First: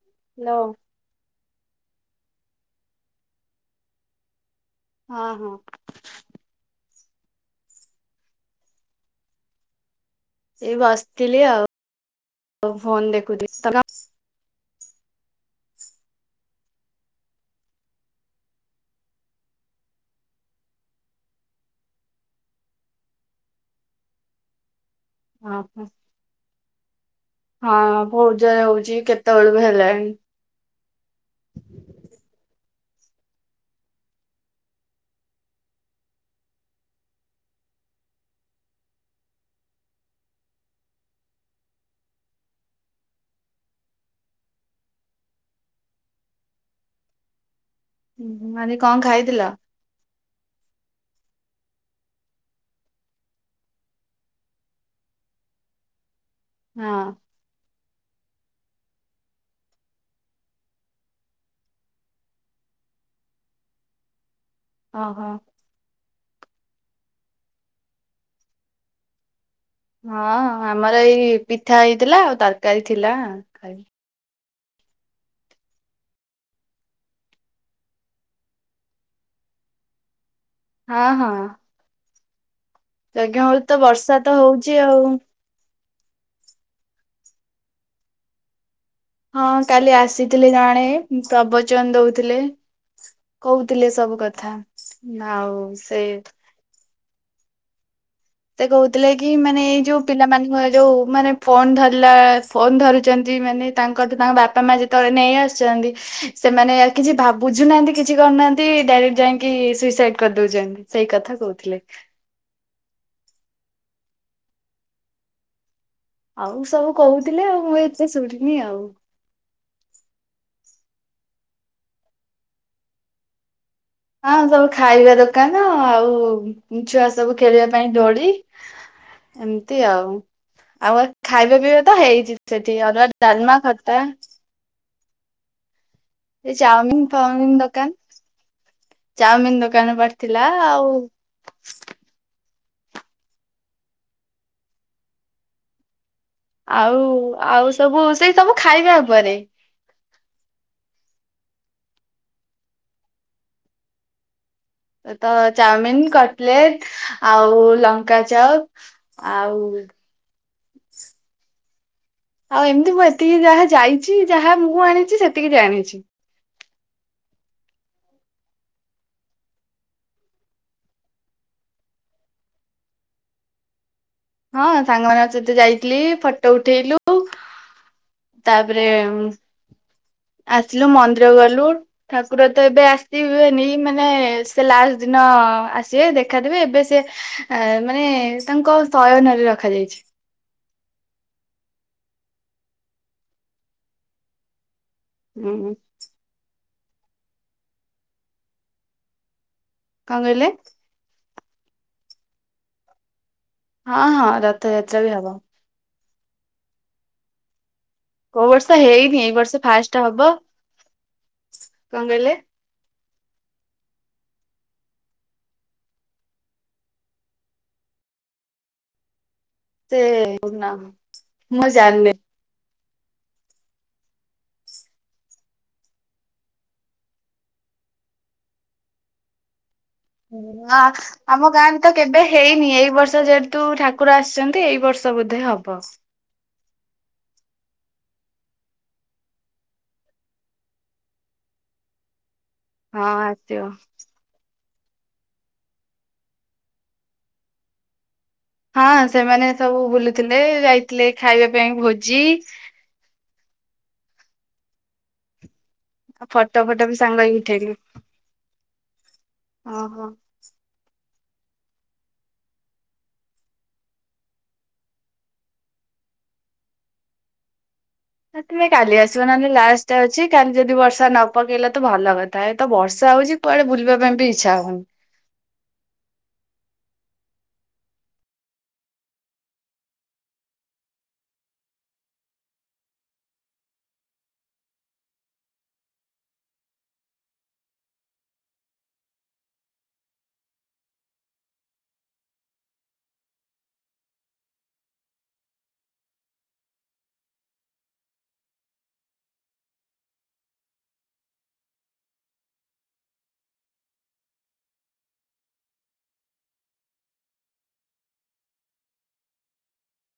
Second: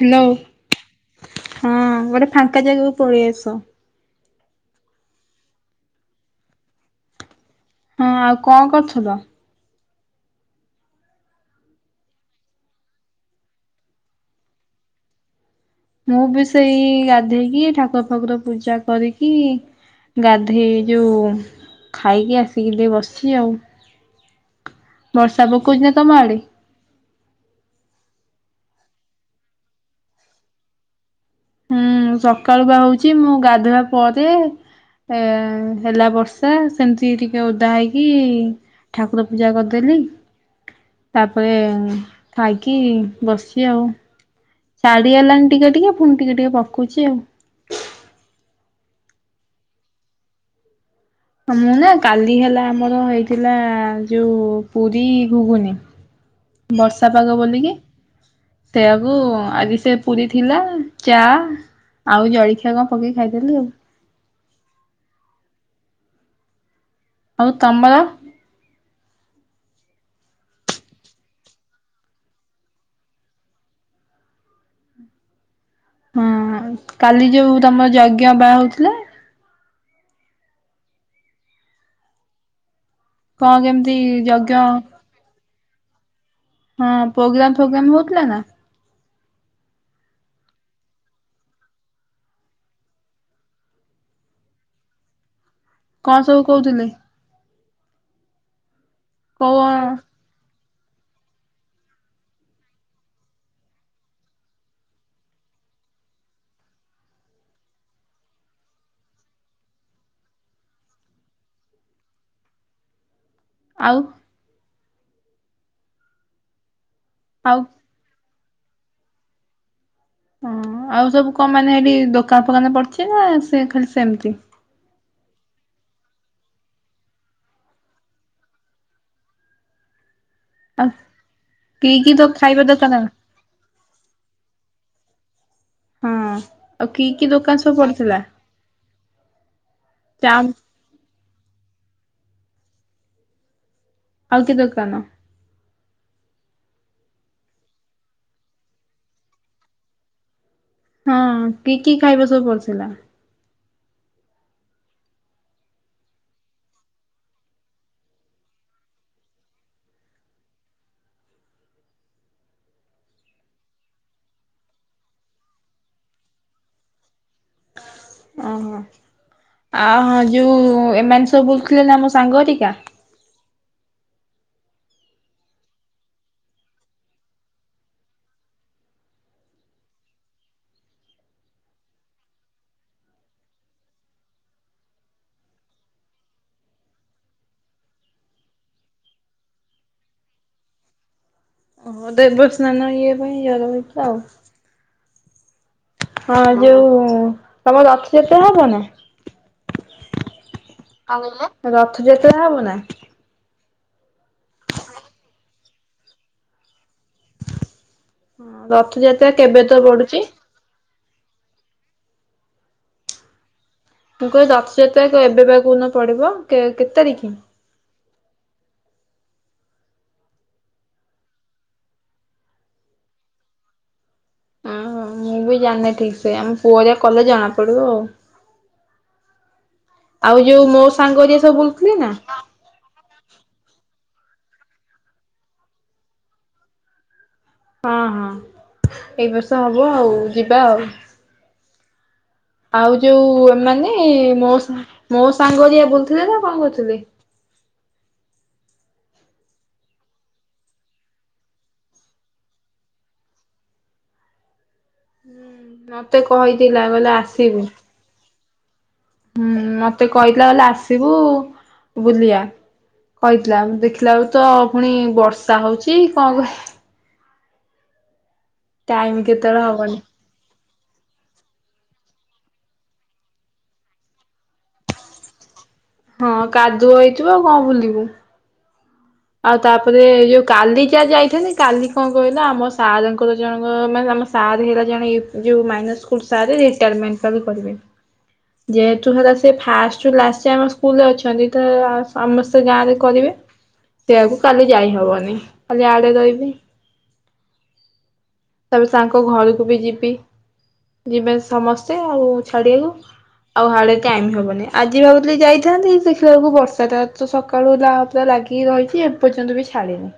Hello hello ହଁ ଗୋଟେ ଫାଙ୍କା ଜାଗାକୁ ପଳେଇ ଆସ। ହଁ ହଁ। ହଁ ଆଉ କଣ କରୁଥିଲ? ଏଇ ବସିଥିଲି ଆଉ ଫୋନ ଦେଖୁଥିଲି [unintelligible] ମୁଁ ବି ସେଇ ଗାଧେଇକି ଠାକୁର ଫାକୁର ପୂଜା କରିକି। ଗାଧେଇ ଯୋଉ ଖାଇକି ଆସିକି ଟିକେ ବସିଚି ଆଉ। ବର୍ଷା କଣ ହଁ ପକଉଛି ହଁ ନା ତମ ଆଡ଼େ? ହଁ ବୋହୁତ୍ ଯୋରେ ହୋଉଛି କେତେବେଳରୁ ହେଲାଣି। ହୁଁ ସକାଳୁ ବା ହଉଛି ମୁଁ ଗାଧୁଆ ପରେ ଏ ହେଲା ବର୍ଷା ସେମିତି ଟିକେ ଓଦା ହେଇକି ଠାକୁର ପୂଜା କରିଦେଲି। ତାପରେ ଖାଇକି ବସିଚି ଆଉ। ଛାଡ଼ି ଆଇଲାଣି ଟିକେ ଟିକେ ପୁଣି ଟିକେ ଟିକେ ପକଉଛି ଆଉ। ହୁଁ ହୁଁ ଆଜି କଣ ଖାଇଥିଲ? ହଁ ମୁଁ ନା କାଲି ହେଲା ଆମର ହେଇଥିଲା ଯୋଉ ପୁରୀ ଗୁଗୁନି। ବର୍ଷା ହଁ ପାଗ ବୋଲିକି। ସେଇଆକୁ ଆଜି ସେ ପୁରୀ ଥିଲା ଚା ଆଉ ଜଳଖିଆ କଣ ପକେଇକି ଖାଇଦେଲି ଆଉ। ଅହ। ଆଉ ତମର? ହଁ ଆମର ଏଇ ପିଠା ହେଇଥିଲା ଆଉ ତରକାରୀ ଥିଲା ଖାଇଲି। ହଁ କାଲି ଯୋଉ ତମ ଯଜ୍ଞ ବା ହଉଥିଲା। ହଁ ହଁ। ଯଜ୍ଞ କଣ ହଉଚି ତ କେମିତି ବର୍ଷା ତ ଯଜ୍ଞ ହଉଚି ଆଉ। ହଁ ପ୍ରୋଗ୍ରାମ ଫୋଗ୍ରାାମ ହଉଥିଲା ନା। ହଁ କାଲି ଆସିଥିଲେ ଜଣେ ପ୍ରବଚନ ଦଉଥିଲେ। କହୁଥିଲେ ସବୁ କଥା ନା ଆଉ। ସେ କଣ ସବୁ କହୁଥିଲେ। ସେ କହୁଥିଲେ କି କୋଉ ମାନେ ଏଇ ଯୋଉ ଆଉ ପିଲା ମାନଙ୍କ ଯୋଉ ମାନେ ଫୋନ୍ ଧରିଲା ଫୋନ୍ ଧରୁଛନ୍ତି ମାନେ ତାଙ୍କଠୁ ତାଙ୍କ ବାପା ମା ଯେତେବେଳେ ନେଇ ଆସିଛନ୍ତି। ସେମାନେ ଆ କିଛି ଭାବୁ ବୁଝୁନାହାନ୍ତି କିଛି କରୁନାହାନ୍ତି, ଡାଇରେକ୍ଟ ଯାଇକି ସୁଇସାଇଡ କରିଦଉଛନ୍ତି। ସେଇ କଥା କହୁଥିଲି। ଆଉ ଆଉ ସବୁ କହୁଥି ଆଉ ଏତେ ଶୁଣିନି ଆଉ ହଁ ଆଉ ସବୁ କଣ ମାନେ ହେଟି ଦୋକାନ ଫୋକାନ ପଡିଛିନା ସେ ଖା ହଁ ସବୁ ଖାଇବା ଦୋକାନ ଆଉ ଛୁଆ ସବୁ ଖେଳିବା ପାଇଁ ଦୋଳି, ଏମିତି ଆଉ ଆଉ ଖାଇବା ପିଇବା କି ତ କି ହେଇଛି ଖାଇବା ସେଠି ଦୋକାନ? ଅରୁଆ ଡାଲମା ଖଟା ହଁ ଆଉ କି ଚାଉମିନ କି ଦୋକାନ ଫାଉମିନ ସବୁ ପଡିଥିଲା? ଦୋକାନ ଚାଉମିିନ ଦୋକାନ ପଡ଼ି ଥିଲା ଚାମ୍ ଆଉ, ଆଉ କି ଦୋକାନ? ଆଉ ଆଉ ସବୁ ସେଇ ସବୁ ଖାଇବା ଉପରେ। ହଁ କି କି ଖାଇବା ସବୁ କରିଥିଲା। ତ ଚାଉମିିନ କଟଲେଟ ଆଉ ଲଙ୍କାଚପ୍ ଆଉ, ଆଉ ଏମିତି ମୁଁ ଏତିକି ଯାହା ଯାଇଛି ଯାହା ମୁଁ ଆଣିଛି ସେତିକି ଜାଣିଛି। ଓହୋ ଆ ହ ଯୋଉ ଏମାନେ ସବୁ ବୁଲୁଥିଲେ ନା ଆମ ସାଙ୍ଗଘରୀକା। ହଁ ସାଙ୍ଗ ମାନଙ୍କ ସହିତ ଯାଇଥିଲି ଫଟୋ ଉଠେଇଲୁ, ତାପରେ ଆସିଲୁ ମନ୍ଦିରକୁ ଗଲୁ, ଠାକୁର ତ ଏବେ ଆସିବେନି ମାନେ ସେ ଲାଷ୍ଟ ଦିନ ଆସିବେ ଦେଖାଦେବେ ଏବେ ସେ, ଆ ମାନେ ତାଙ୍କ ଶୟନରେ ରଖାଯାଇଛି। ଓ ଦେବସ୍ନାନ ଇଏ ପାଇଁ ଜର ହେଇଛି ଆଉ। ହୁଁ ହଁ ଯୋଉ ତମର ରଥ ଯାତ୍ରା ହବନା। କଣ କହିଲେ। କଣ କହିଲେ ରଥଯାତ୍ରା ହବ ନା। ହଁ ହଁ ରଥଯାତ୍ରା ବି ହବ। କୋଉ ବର୍ଷ ହେଇନି ରଥଯାତ୍ରା ଏଇ ବର୍ଷ କେବେ ତ ଫାଷ୍ଟ ପଡୁଛି? ହବ କଣ କହିଲେ। ମୁ କହେ ରଥଯାତ୍ରା ଏବେ ବା କୋଉ ଦିନପଡିବ କେତେ ତାରିଖ। ସେ ନା ମୁଁ ଜାଣିନି। ଓହୁ ମୁଁ ବି ଜାଣିନି ଠିକ ସେ ଆମ ପୁଅଯାଇ କଲେଜ ଜଣା ପଡିବ ଆଉ। ଆଉ ଯୋଉ ନା ମୋ ସାଙ୍ଗ ଯିଏ ଆମ ସବୁ ଗାଁରେ ତ ବୁଲୁଥିଲି ନା। କେବେ ହେଇନି ଏଇ ବର୍ଷ ଯେହେତୁ ଠାକୁର ଆସିଛନ୍ତି ଏଇ ବର୍ଷ ବୋଧେ ହବ। ହଁ ହଁ ଏଇ ବର୍ଷ ହବ ଆଉ ଯିବା ଆଉ। ଆଉ ହଁ ଯୋଉ ଆସିବ ଏମାନେ ମୋ ମୋ ସାଙ୍ଗ ଘରିକା ବୁଲୁଥିଲେ ନା କଣ କରୁଥିଲେ। ହଁ ସେମାନେ ସବୁ ବୁଲୁଥିଲେ ଯାଇଥିଲେ ଖାଇବା ପାଇଁ ଭୋଜି। ହୁଁ ମତେ ଆଉ ଫଟୋ ଫଟୋ କହିଥିଲା ବି କହିଲା ସାଙ୍ଗ ହେଇକି ଆସିବୁ। ଉଠେଇଲୁ ହୁଁ ଓହୋ। ମତେ କହିଥିଲା କହିଲା ଆସିବୁ ବୁଲିବା। କହିଥିଲା ଦେଖିଲା ବେଳକୁ ତ ଫୁଣି ବର୍ଷା ହଉଚି କଣ କ ଆ ତୁମେ କାଲି ଟାଇମ ଆସିବ ନହେଲେ କେତେବେଳେ ହବନି ଲାଷ୍ଟଟା ଅ ଛି କାଲି ଯଦି ବର୍ଷା ନ ପକେଇଲା ତ ଭଲ କଥା ଏ ତ ବର୍ଷା ହଉଚି କୁଆଡେ ବୁଲିବା ପାଇଁ ବି ଇଛା ହଉନି। ହଁ କାଦୁଅ ହେଇଥିବ ଆଉ କଣ ବୁଲିବୁ। ଆଉ ତାପରେ ଯୋଉ କାଲି ଯାହା ଯାଇଥାନ୍ତି କାଲି କଣ କହିଲା ଆମ ସାର୍ଙ୍କର ଜଣଙ୍କର ମାନେ ଆ ସାର୍ ହେଲା ଜଣେ ୟୁ ଯୋଉ ମାଇନରଇସ୍କୁଲ ସାରେ ରିଟାରମେଣ୍ଟ ଟା ବି କରିବେ। ଯେହେତୁ ହେଲା ସେ ଫାଷ୍ଟରୁ ଲାଷ୍ଟେ ଆମ ସ୍କୁଲରେ ଅଛନ୍ତି ତ ଆ ସମସ୍ତେ ଗାଁରେ କରିବେ। ସେଆକୁ କାଲି ଯାଇହବନି କାଲି ଆଡେ ରହିବି। ତେବେ ସାର୍ ଙ୍କ ଘରୁକୁ ବି ଯିବି। ଯିବେ ସମସ୍ତେ ଆଉ ଛାଡିବୁ। ଆଉ ହାଡେ ଟାଇମ୍ ହବନି ଆଜି ଭାବୁଥିଲି ଯାଇଥାନ୍ତି ଦେଖିଲାଳୁକୁ ବର୍ଷାଟା ତ ସ କାଳୁ ଲା ପୁରା ଲାଗିକି ରହିଛି ଏ ପର୍ଯ୍ୟନ୍ତ ବି ଛାଡିନି।